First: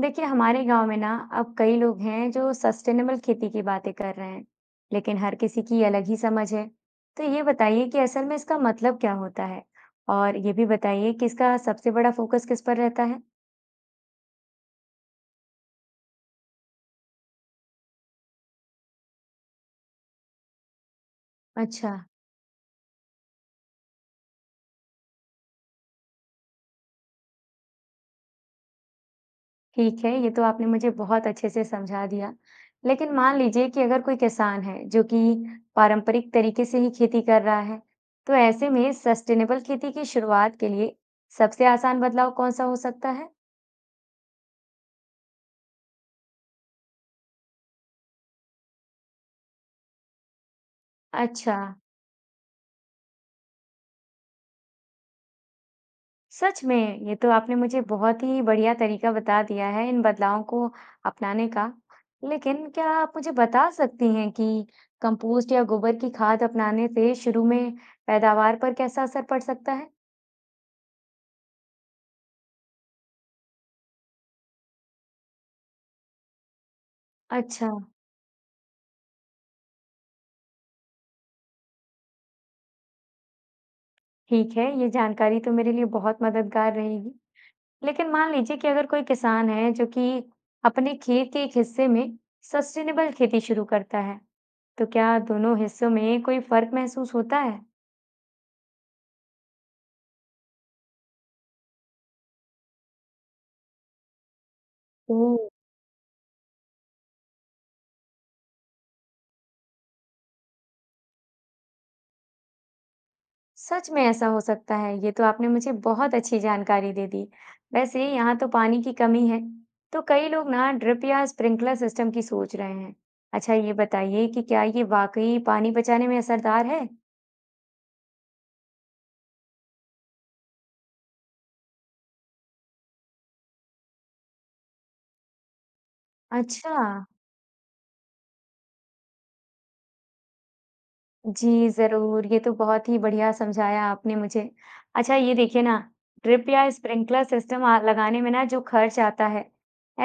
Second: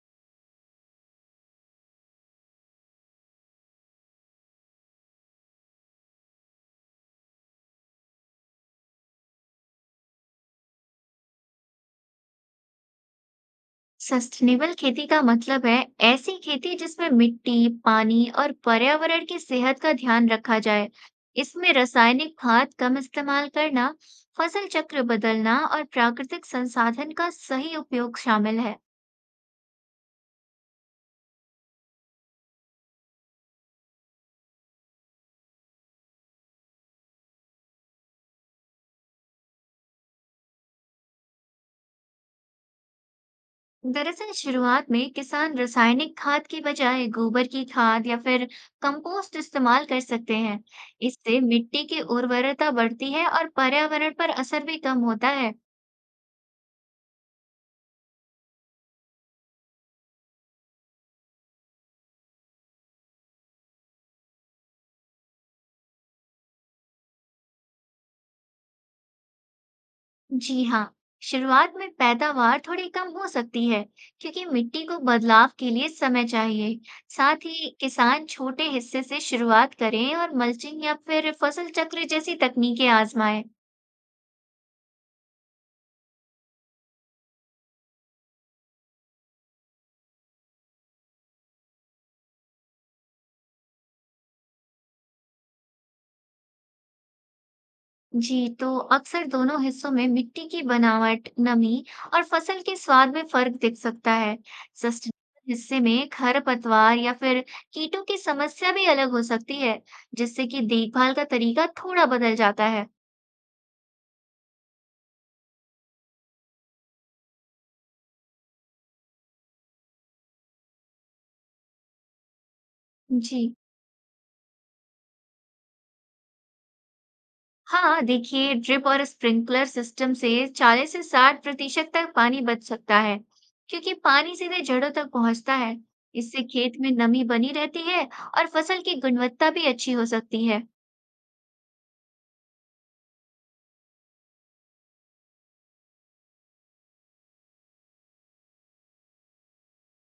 देखिए हमारे गांव में ना अब कई लोग हैं जो सस्टेनेबल खेती की बातें कर रहे हैं। लेकिन हर किसी की अलग ही समझ है। तो ये बताइए कि असल में इसका मतलब क्या होता है। और ये भी बताइए कि इसका सबसे बड़ा फोकस किस पर रहता है। सस्टेनेबल खेती का मतलब है ऐसी खेती जिसमें मिट्टी, पानी और पर्यावरण की सेहत का ध्यान रखा जाए। इसमें अच्छा। रासायनिक खाद कम इस्तेमाल करना, फसल चक्र बदलना और प्राकृतिक संसाधन का सही उपयोग शामिल है। ठीक है, ये तो आपने मुझे बहुत अच्छे से समझा दिया। लेकिन मान लीजिए कि अगर कोई किसान है जो कि पारंपरिक तरीके से ही खेती कर रहा है, तो ऐसे में सस्टेनेबल खेती की शुरुआत के लिए सबसे आसान बदलाव कौन सा हो सकता है। दरअसल शुरुआत में किसान रासायनिक खाद की बजाय गोबर की खाद या फिर कंपोस्ट इस्तेमाल कर सकते हैं। इससे अच्छा। मिट्टी की उर्वरता बढ़ती है और पर्यावरण पर असर भी कम होता है। सच में, ये तो आपने मुझे बहुत ही बढ़िया तरीका बता दिया है इन बदलावों को अपनाने का। लेकिन क्या आप मुझे बता सकती हैं कि कंपोस्ट या गोबर की खाद अपनाने से शुरू में पैदावार पर कैसा असर पड़ सकता है? जी हाँ, शुरुआत में पैदावार थोड़ी कम हो सकती है क्योंकि मिट्टी को बदलाव के लिए समय चाहिए। साथ अच्छा, ही किसान छोटे हिस्से से शुरुआत करें और मल्चिंग या फिर फसल चक्र जैसी तकनीकें आजमाएं। ठीक है, ये जानकारी तो मेरे लिए बहुत मददगार रहेगी। लेकिन मान लीजिए कि अगर कोई किसान है जो कि अपने खेत के एक हिस्से में सस्टेनेबल खेती शुरू करता है, तो क्या दोनों हिस्सों में कोई फर्क महसूस होता है? जी, तो अक्सर दोनों हिस्सों में मिट्टी की बनावट, नमी और फसल के स्वाद में फर्क दिख सकता है। ओह, सस्टेनेबल हिस्से में खरपतवार या फिर कीटों की समस्या भी अलग हो सकती है, जिससे कि देखभाल का तरीका थोड़ा बदल जाता है। सच में ऐसा हो सकता है। ये तो आपने मुझे बहुत अच्छी जानकारी दे दी। वैसे यहाँ तो पानी की कमी है, तो कई लोग ना ड्रिप या स्प्रिंकलर सिस्टम की सोच रहे हैं। जी अच्छा, ये बताइए कि क्या ये वाकई पानी बचाने में असरदार है? हाँ, देखिए ड्रिप और स्प्रिंकलर सिस्टम से 40 से 60% तक पानी बच सकता है क्योंकि पानी सीधे जड़ों तक पहुंचता है। इससे अच्छा। खेत में नमी बनी रहती है और फसल की गुणवत्ता भी अच्छी हो सकती है। जी, ज़रूर। ये तो बहुत ही बढ़िया समझाया आपने मुझे। अच्छा, ये देखिए ना, ड्रिप या स्प्रिंकलर सिस्टम लगाने में ना जो खर्च आता है,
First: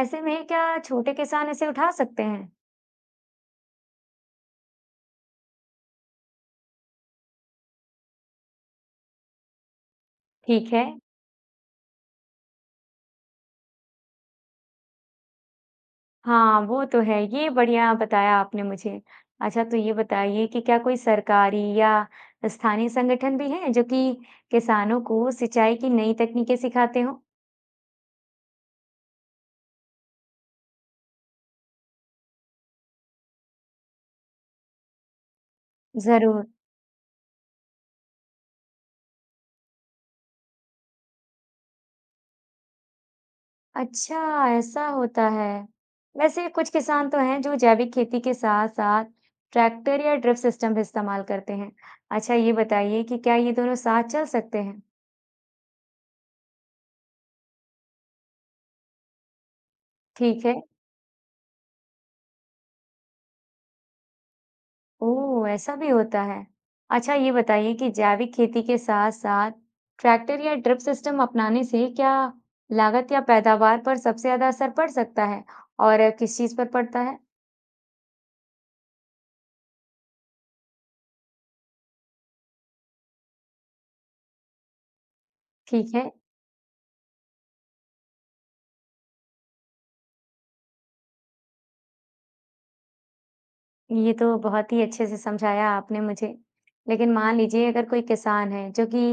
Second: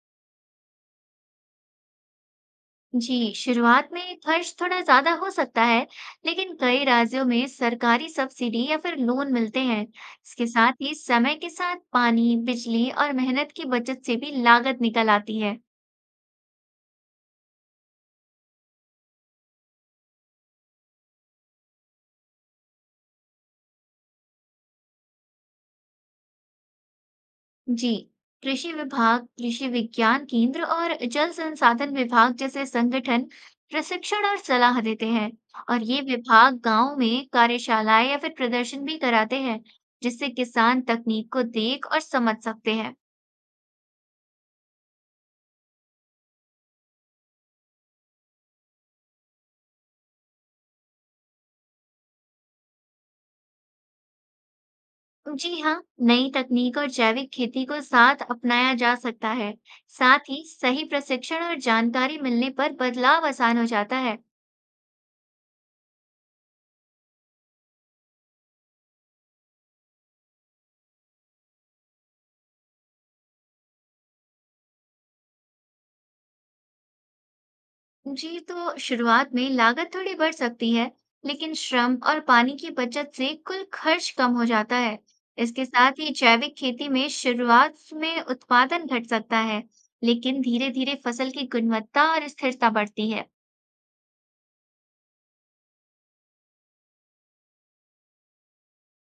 ऐसे में क्या छोटे किसान इसे उठा सकते हैं? जी, शुरुआत में खर्च थोड़ा ज्यादा हो सकता है, लेकिन कई राज्यों में सरकारी सब्सिडी या फिर लोन मिलते हैं। इसके ठीक साथ है। ही समय के साथ पानी, बिजली और मेहनत की बचत से भी लागत निकल आती है। हाँ, वो तो है। ये बढ़िया बताया आपने मुझे। अच्छा, तो ये बताइए कि क्या कोई सरकारी या स्थानीय संगठन भी हैं, जो कि किसानों को सिंचाई की नई तकनीकें सिखाते हों? जी, कृषि विभाग, कृषि विज्ञान केंद्र और जल संसाधन विभाग जैसे संगठन प्रशिक्षण और सलाह देते हैं। और ये ज़रूर। विभाग गांव में कार्यशालाएं या फिर प्रदर्शन भी कराते हैं, जिससे किसान तकनीक को देख और समझ सकते हैं। अच्छा, ऐसा होता है। वैसे कुछ किसान तो हैं, जो जैविक खेती के साथ-साथ ट्रैक्टर या ड्रिप सिस्टम भी इस्तेमाल करते हैं। अच्छा, ये बताइए कि क्या ये दोनों साथ चल सकते हैं? जी हाँ, नई तकनीक और जैविक खेती को साथ अपनाया जा सकता है। साथ ही ठीक है। सही प्रशिक्षण और जानकारी मिलने पर बदलाव आसान हो जाता है। ओह! ऐसा भी होता है। अच्छा, ये बताइए कि जैविक खेती के साथ-साथ ट्रैक्टर या ड्रिप सिस्टम अपनाने से क्या लागत या पैदावार पर सबसे ज़्यादा असर पड़ सकता है और किस चीज़ पर पड़ता है? जी, तो शुरुआत में लागत थोड़ी बढ़ सकती है, लेकिन श्रम और पानी की बचत से कुल खर्च कम हो जाता है। इसके ठीक साथ ही है, जैविक खेती में शुरुआत में उत्पादन घट सकता है, लेकिन धीरे-धीरे फसल की गुणवत्ता और स्थिरता बढ़ती है। ये तो बहुत ही अच्छे से समझाया आपने मुझे। लेकिन मान लीजिए अगर कोई किसान है जो कि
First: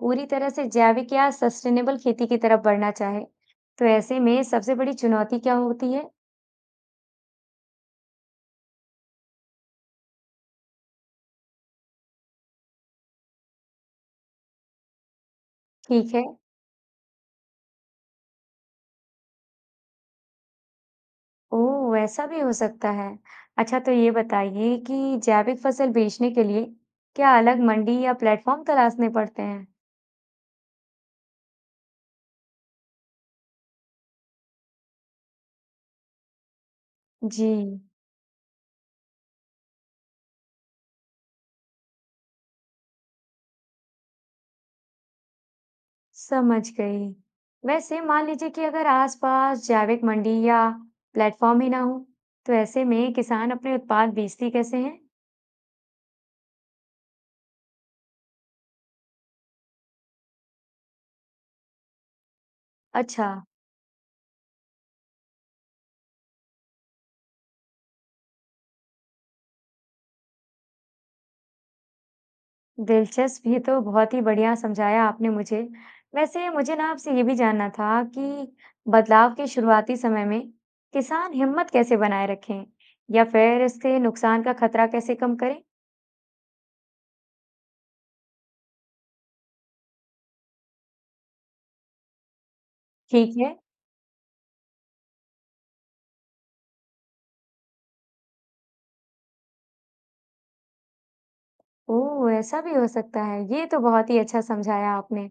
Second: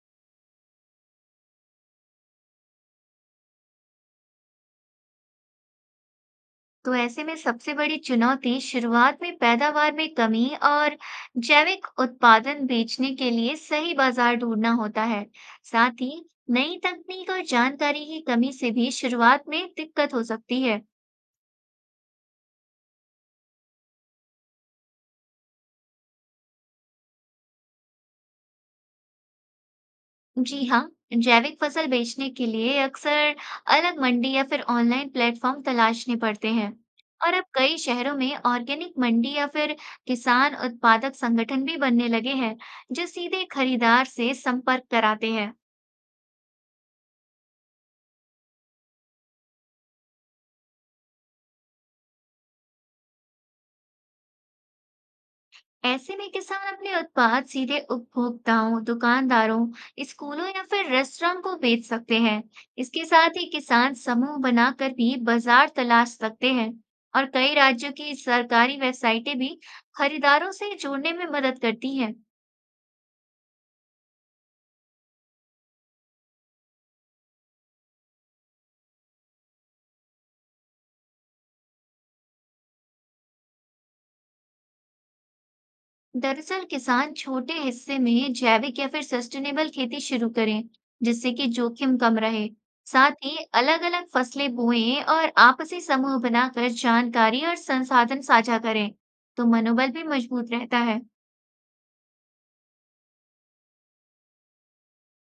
पूरी तरह से जैविक या सस्टेनेबल खेती की तरफ बढ़ना चाहे, तो ऐसे में सबसे बड़ी चुनौती क्या होती है? तो ऐसे में सबसे बड़ी चुनौती शुरुआत में पैदावार में कमी और जैविक उत्पादन बेचने के लिए सही बाजार ढूंढना होता है। साथ ही ठीक है। नई तकनीक और जानकारी की कमी से भी शुरुआत में दिक्कत हो सकती है। ओह! ऐसा भी हो सकता है। अच्छा, तो ये बताइए कि जैविक फसल बेचने के लिए क्या अलग मंडी या प्लेटफ़ॉर्म तलाशने पड़ते हैं? जी हाँ, जैविक फसल बेचने के लिए अक्सर अलग मंडी या फिर ऑनलाइन प्लेटफॉर्म तलाशने पड़ते हैं। और अब जी, कई शहरों में ऑर्गेनिक मंडी या फिर किसान उत्पादक संगठन भी बनने लगे हैं, जो सीधे खरीदार से संपर्क कराते हैं। समझ गई। वैसे मान लीजिए कि अगर आसपास जैविक मंडी या प्लेटफ़ॉर्म ही ना हो, तो ऐसे में किसान अपने उत्पाद बेचते कैसे हैं? ऐसे में किसान अपने उत्पाद सीधे उपभोक्ताओं, दुकानदारों, स्कूलों या फिर रेस्टोरेंट को बेच सकते हैं। इसके अच्छा। साथ ही किसान समूह बनाकर भी बाजार तलाश सकते हैं। और कई राज्यों की सरकारी वेबसाइटें भी खरीदारों से जुड़ने में मदद करती हैं। दिलचस्प, ये तो बहुत ही बढ़िया समझाया आपने मुझे। वैसे मुझे ना आपसे ये भी जानना था कि बदलाव के शुरुआती समय में किसान हिम्मत कैसे बनाए रखें या फिर इससे नुकसान का खतरा कैसे कम करें? दरअसल किसान छोटे हिस्से में जैविक या फिर सस्टेनेबल खेती शुरू करें, जिससे कि जोखिम कम रहे। साथ ठीक ही है। अलग अलग फसलें बोएं और आपसी समूह बनाकर जानकारी और संसाधन साझा करें, तो मनोबल भी मजबूत रहता है। ओह, ऐसा भी हो सकता है। ये तो बहुत ही अच्छा समझाया आपने।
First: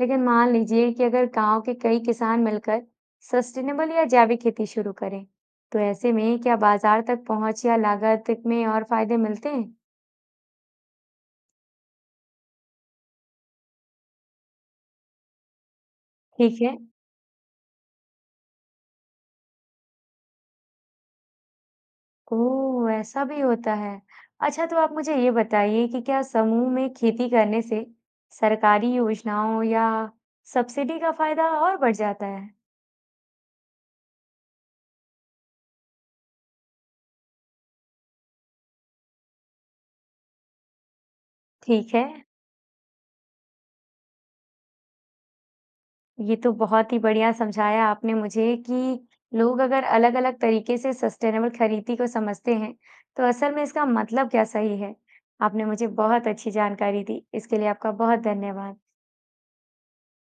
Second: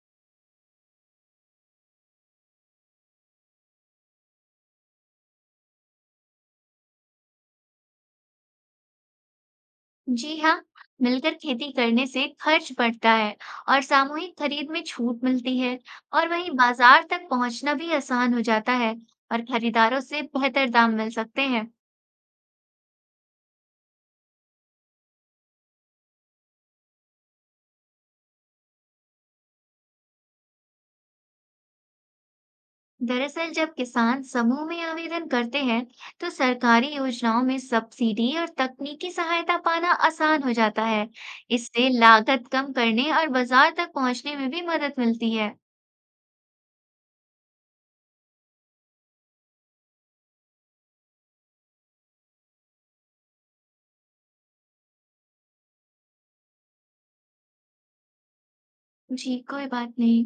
लेकिन मान लीजिए कि अगर गांव के कई किसान मिलकर सस्टेनेबल या जैविक खेती शुरू करें, तो ऐसे में क्या बाजार तक पहुंच या लागत में और फायदे मिलते हैं? जी हाँ, मिलकर खेती करने से खर्च बढ़ता है और सामूहिक खरीद में छूट मिलती है। और वहीं ठीक है। बाजार तक पहुंचना भी आसान हो जाता है और खरीदारों से बेहतर दाम मिल सकते हैं। ओह! ऐसा भी होता है। अच्छा, तो आप मुझे ये बताइए कि क्या समूह में खेती करने से सरकारी योजनाओं या सब्सिडी का फ़ायदा और बढ़ जाता है? दरअसल जब किसान समूह में आवेदन करते हैं, तो सरकारी योजनाओं में सब्सिडी और तकनीकी सहायता पाना आसान हो जाता है। इससे ठीक है, लागत कम करने और बाजार तक पहुंचने में भी मदद मिलती है। ये तो बहुत ही बढ़िया समझाया आपने मुझे कि लोग अगर अलग-अलग तरीके से सस्टेनेबल खरीदी को समझते हैं, तो असल में इसका मतलब क्या सही है। आपने मुझे बहुत अच्छी जानकारी दी, इसके लिए आपका बहुत धन्यवाद। जी, कोई बात नहीं।